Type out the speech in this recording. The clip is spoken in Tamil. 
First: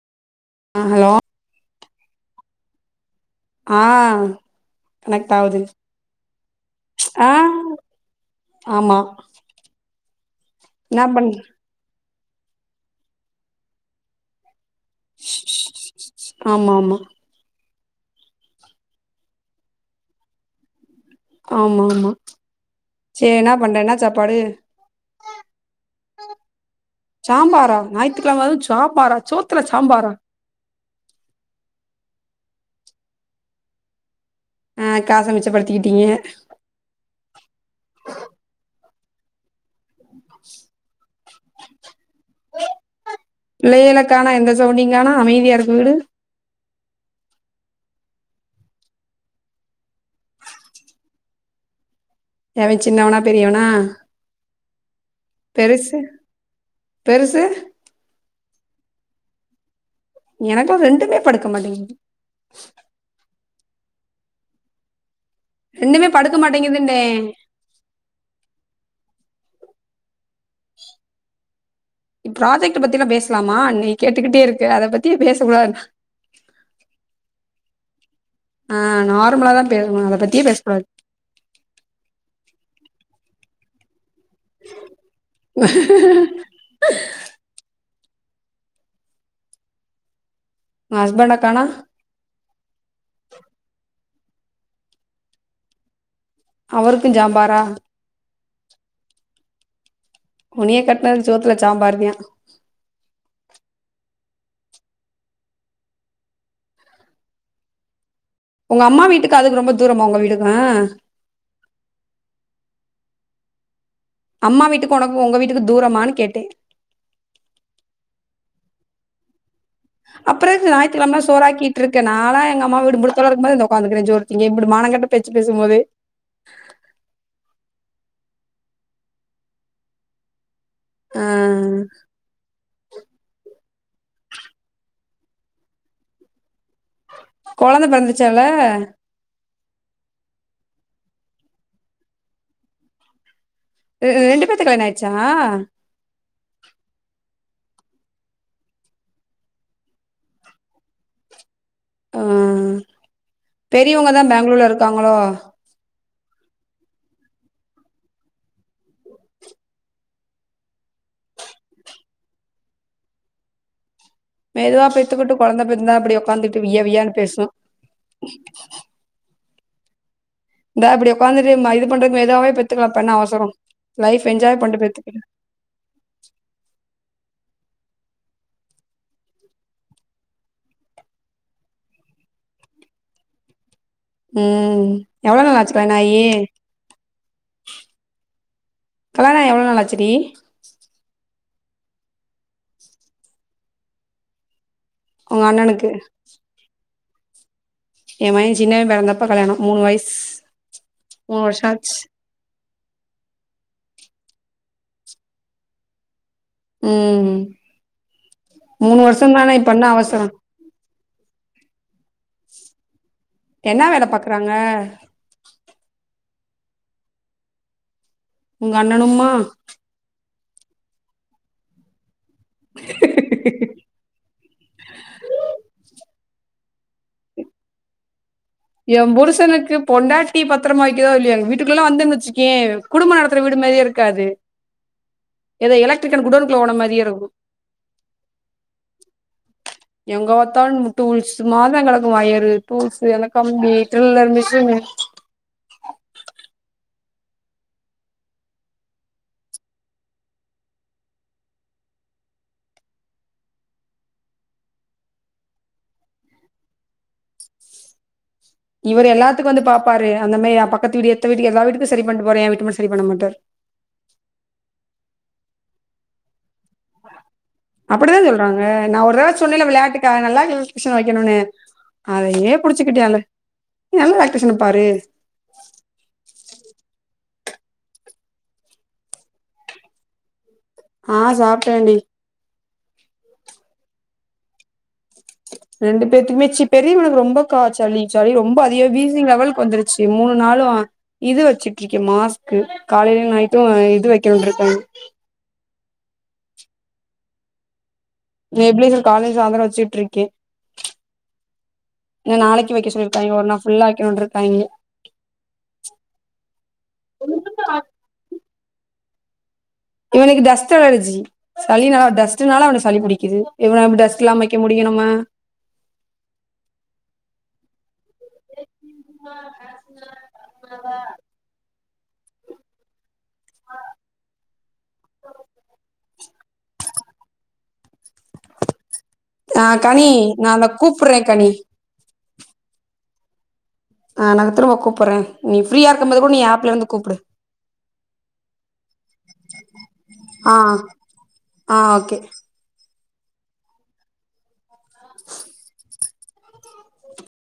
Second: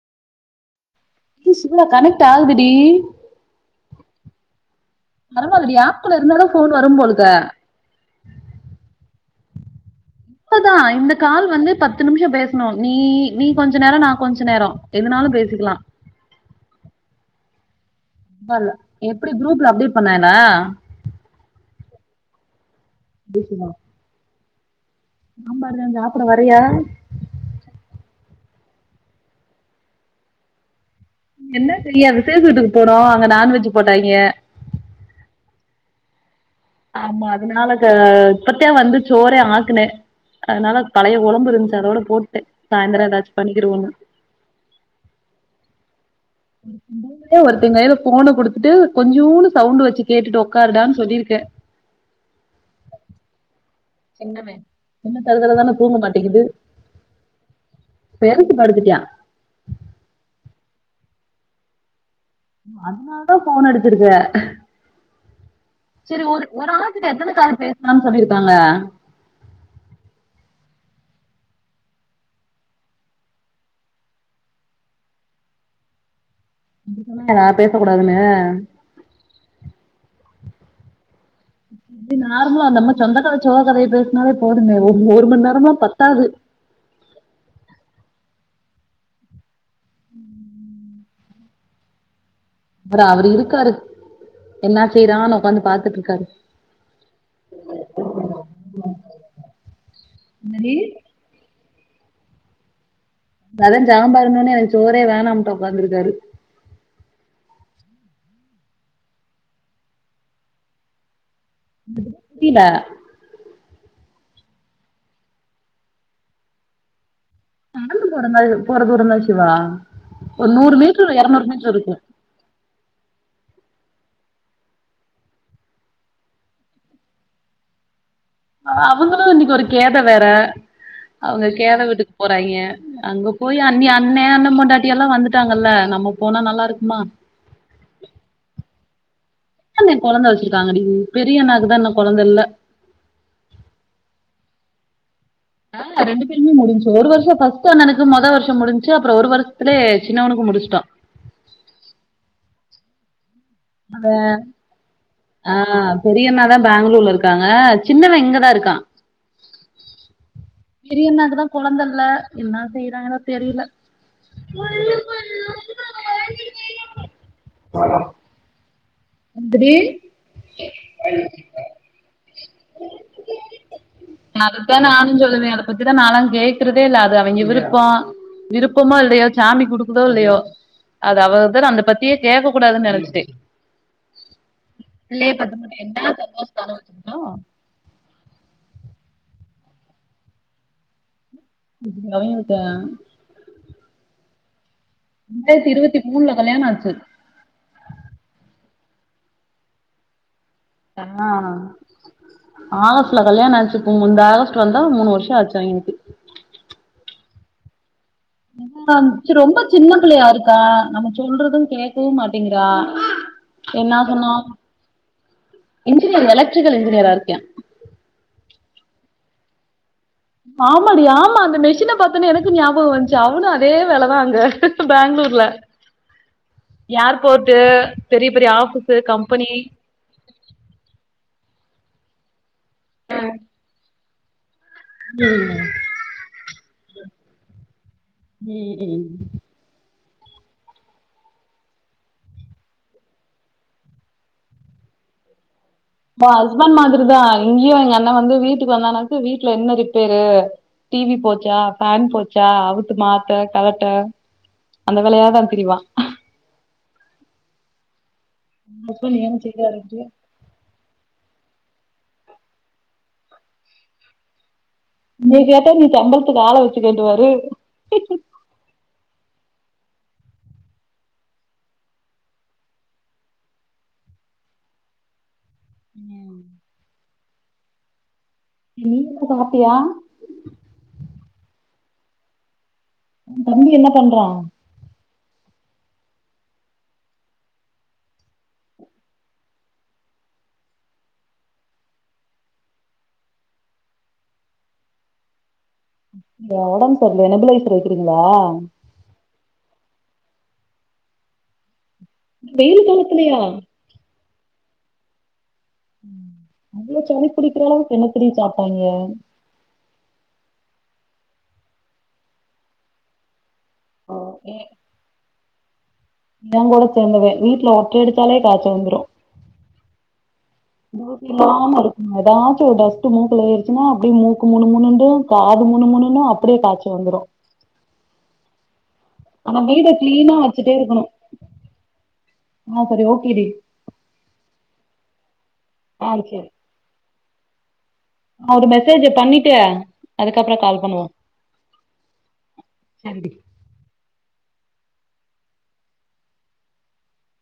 ஆ ஹலோ இல்ல கனெக்ட் ஆகுதுடி ஆ கனெக்ட் ஆவுது பரவால்லடி ஆப்குள்ள இருந்தாதா ஃபோன் வரும் போலுக்க ஆ ஆமா இப்பதா என்னா இந்த பண் கால் வந்து பத் து நிமிஷோ பேசணு நீ நீ கொஞ்ச நேரோ நா கொஞ்ச நேரோ எதுனாலு பேசிக்கலா ஆமா ஆமா ஆமால எப்டி குரூப்ல அப்டேட் பண்ணாங்களா ஆமா ஆமா சேரி என்ன பண்ற என்ன சாப்பாடு சம்பார் தா சாப்புட வரியா சாம்பாரா ஞாயித்துக்கெழம அது சாம்பாரா சோத்துல சாம்பாரா ம் என்ன செய்ய விசே வீட்டுக்கு போனோ அங்க நான்வெஜ் போட்டாங்கே ஆ காசு மிச்சப்படுத்திக்கிட்டீங்க ஆமா அதனால இப்பத்தே வந்து சோறே ஆக்குன அதனால பழைய கொழம்பு இருந்துச்சு அதோட போட்டே சாயிந்துரோ எதாச்சு புள்ளைகள கானோ எந்த சவுண்டைங்கானோ அமைதியா இருக்கு வீடு [inaudible] ஒருத்தங் கைல ஃபோன குடுத்துட்டு கொஞ்சூன்டு சவுண்டு வெச்சு கேட்டுட்டு உக்காருடான் சொல்லிருக்க எவே சின்னவனா பெரியவனா சின்னவே இன்னு தருதலதானே தூங்க பெருசு மாட்டேங்குது பெருசு வேரு த்து படுத்துட்டா எனக்கு ரெண்டுமே படுக்க மாட்டேங்கு அதனாலதா ஃபோன அடுச்சுருக்க ரெண்டுமே சேரி படுக்க ஒரு ஒரு மாட்டேங்குதுன்னே ஆளுகிட்ட எத்தன காலு பேசலாம்னு சொல்லிருக்காங்க இப் பிராஜெக்ட் பத்திலா பேசலாமா நீ கேட்டுக்கிட்டே இருக்க அத பத்தி பேசக் கூடாது நா பேச கூடாதுன்னு ஆ நார்மலாதா பேசுவோ அத பத் தியே பேசக் கூடாது இப்டி நார்மலா வந்து சொந்தக்கத சோக கதைய பேஸ் னால போதுமே ஒரு மணி நேரம்லா பத்தாது பேசக்கூடாது ம் உன் ஹஸ்பண்டக்கானோ அப்புறோ அவரு இருக்காரு என்ன செய்றான்னு உக்காந்து பாத்துட்டு இருக்காரு அவருக்கு சாம்பாரா [inaudible] சரி உன்னி கட்னது ஜோத் ல சாம்பாருதியா அதா சாம்பார்னொன்னே எனக்கு சோரே வேணாம்ட்டு உக்காந்துருக்காரு உங்க அம்மா வீட்டுக்கு அதுக்கு ரொம்ப தூரமா உங்க வீட்டுக்கு [inaudible] புரில அம்மா வீட்டுக்கு உனக்கு உங்க வீட்டுக்கு தூரமானு கேட்டே நா போறந்தள் போறதுனா இருந்தா சிவா ஒரு அப்பறோ எதுக்கு நூறு மீட்டர் ஞாயிற்கிழமலா இருநூறு மீட்டர் இருக்கும் சோராக்கிட்ருக்க நாளா எங்க அம்மா வீடு முத்தள த இந்த உக்காந்துருக்கிறே ஜோருத்திங்க இப்டி மான கெட்ட பேச்சு பேசும்போதே அ அவங்களு இன்னைக்கு ஒரு கேத வேற ஆ, அவங்க கேத வீட்டுக்கு போறாங்க அங்க போய் கி அண்ணி அண்ணன் அண்ணன் பொண்டாட்டி எல்லா வந்துட்டாங்கல்ல நம்ம போனா நல்லா இருக் கொழந்த பிறந்துச்சால என்ந்த கொழந்த வச்சிருக்காங்கடி பெரியன்னாக்குதா இன்னு கொழந்த இல்ல ஆ ரெண்டு பேத்துகு கல்யாண் ஆய்டுச்சு ஆ ரெண்டு பேருமே முடிஞ்ச்சு ஒரு வருஷோ பா பெரியண்ணனுக்கு மொதோ வருஷோ முடிஞ்ச்சு அப்பறோ ஒரு வருஷத்துலே சின்னவனுக்கு முடிச்சுட்டோ ஆ பெரியவங்கதா பேங்களூர்ல இருக்காங்களோ ஆ பெரியண்ணாதா பேங்களூர்ல இருக்காங்க சின்னவ இங்கதா இருக்கா பெரியண்ணாக்குதா கொழந்த இல்ல என்ன செய்றாங்களோ தெரியல மெதுவா பெத்துக்கிட்டு கொழந்தை பிறந்தா இப்டி உக்காந்துட்டு விய்ய விய்யான்னு பேசு எந்திரி இந்தா இப்டி உக்காந்துட்டு இது பண்றதுக்கு மெதுவாவே பெத்துக்கலா இப்ப எண்ணா அவசரோ லைஃப் என்ஜாய் அதுதா பண்ணி நானு பெத்துக்கிறே சொல்லுவே அத பத்திதா நாலா கேக்குறதே இல்ல அது அவிங்க விருப்போ விருப்பமோ இல்லையோ சாமி குடுக்குதோ இல்லையோ அது அவ த அந்த பத்தியே கேட்க கூடாதுன்னு நனச்சுடே உ எவ்வள நாலாச்சு என்ன கல்யாணாயி சந்தோஷத்தால வச்சுக்கிட்டோ கல்யாணாயி எவ்ளோ ந நாளச்சுடி இது அவங்கக்க உங்க ரெண்டாயிரத்தி அண்ணனுக்கு இருபத்தி மூணுல கல்யாணோ ஆச்சு எ மயே சின்னவே பெறந்தப்ப கல்யாணோ மூணு வயஸ் ஆ ஆகஸ்ட்ல கல்யாணோ ஆச்சு உ இந்த ஆகஸ்ட் வந்தா மூணு வருஷோ ஆச்சு அவங்கல்கு உ ரொம்ப சின்ன பிள்ளையா அவசரோ இருக்கா நமக்கு சொல்றது கேக்கவு மாட்டீங்கிறா என்ன வேல பாக்குறாங்க இன்ஜினியர் எலக்ட்ரீக்கல் இன்ஜினியரா இருக்யா உங்க அண்ணனும்மா ஆமாடி ஆமா அந்த மெஷின பாத் அத்தானே எனக்கு ஞாபகோ வந்துச்சு அவனு அதே வேலதா அங்க பேங்களூர்ல யார் போட்டு பெரிப் எ புருஷனுக்கு பொண்டாட்டி பத்துரமா வெக்கிதோ இல்லியோ எங்க வீட்டுக் குல்ல எல்லா வந்தன் வெச்சு கே குடும்ப நடத்துற வீடு மாரியே இருக் க்காது எதோ எலக்ட்ரிக்கன் குடோனுகுள்ள போன மாரியே இருக்கு ம் ம் எங்க பாத்தாலு டூல்ஸ் மாதங் கடக்கு வொயரு டூல்ஸ் அந்த கம்பி ட்ரில்லர் மிஷீனு தா ஹஸ்பெண்ட் மாதிரிதா இங்கயு எங்க அண்ண வந்து வீட்டுக்கு வந்தனாக்கு வீட்ல என்ன ரிப்பேரு டிவி போச்சா ஃபேன் போச்சா அவுத்து மாத்த கலட்ட அந்த வேலையாதா திரிவா இவரு எல்லத்துக்கு வந்து பாப்பாரு அந்த மேரி பக்கத்து வீடு எதுத்த வீடு எல்லா வீட்டுக்கு செரி பண்ட்டு போறே எ வீட்டுக்கு மட்டு செரி பண்ண மாட்டார் நீ கேட்ட நீ சம்பளத்துக்கு ஆள வெச்சு அப்டித்தா சொல்றாங்க நா ஒரு தடவ சொன்னல வெளையாட் ட்டுக்காக நல்லா எலக்டிரீஷனா வெக்கணுனு அதையே புடுச்சுக்கிட்டு அந்த நல்ல எலக்டிரீஷன பாரு நீ சாப்டியா ஆ சாப்ட்டேண்டி தம்பி என்ன பண்றா ரெண்டு பேத்துக்கு மேச்சி பெரியவனுக்கு ரொம்ப காச்சல் சளி சளி ரொம்ப அதிக வீசிங் லெவலுக்கு வந்துருச்சு மூணு நாளு இது வெச்சுட்டு இருக்கே மாஸ்க்கு காலைலயு நையிட்டு இது வெக்கனுன்ருக்காங்க ஒடம் செரில்ல நெப்புலைசரு நீ எப்டி சார் காலேஜ் அந்த காலேஜ் சீட் ட்ருக்கே ஏ நாளைக்கு வெயில் வெக்க சொல்லிருக்காங்க காலத்துலயா ஒரு நா ஃபுல்லா வெக்கனுன்ருக் தைலோ ம் அவ்ளோ சளி புடிக்குற அளவுக்கு என்ன தோழி சாப்ட் பைய இவனுக்கு டஸ்ட் அலர்ஜி சளினா டஸ்டுனால அவனுக்கு சளி புடிக்குது எவ்ள நாள் டஸ்ட் இல்லாம வெக்க முடியு நம்ம ஏங் கூட சேந்தவ வீட்ல ஒர்த் ஒட்ற எடுத்தாலே காச்சல் வந்துரு [inaudible] எதாச்சி ஒரு டஸ்ட் டு மூக்குல ஏருச்சுனா அப்டி மூக்கு முணு முணுன்ட்டு காது முணு முணுன்னு அப் அபடியே காச்ச வந்துரு ஆனா ஆ வீட கனி கிளீனா நா இதா கூப்புற கனி ஆஃபரு ஓகே டி ஆ நாங்க திரும்ப குப்புற நீ ஃரீயா ஆ இருக்கும்போது கூட நீ சரி ஆப்ல இருந்து கூப்டு ஒரு மெசேஜ பண்ணிட்டு அதுக்கப்ற ஆ கால் பண்ணுவோ ஆ ஓகே சன்டி தா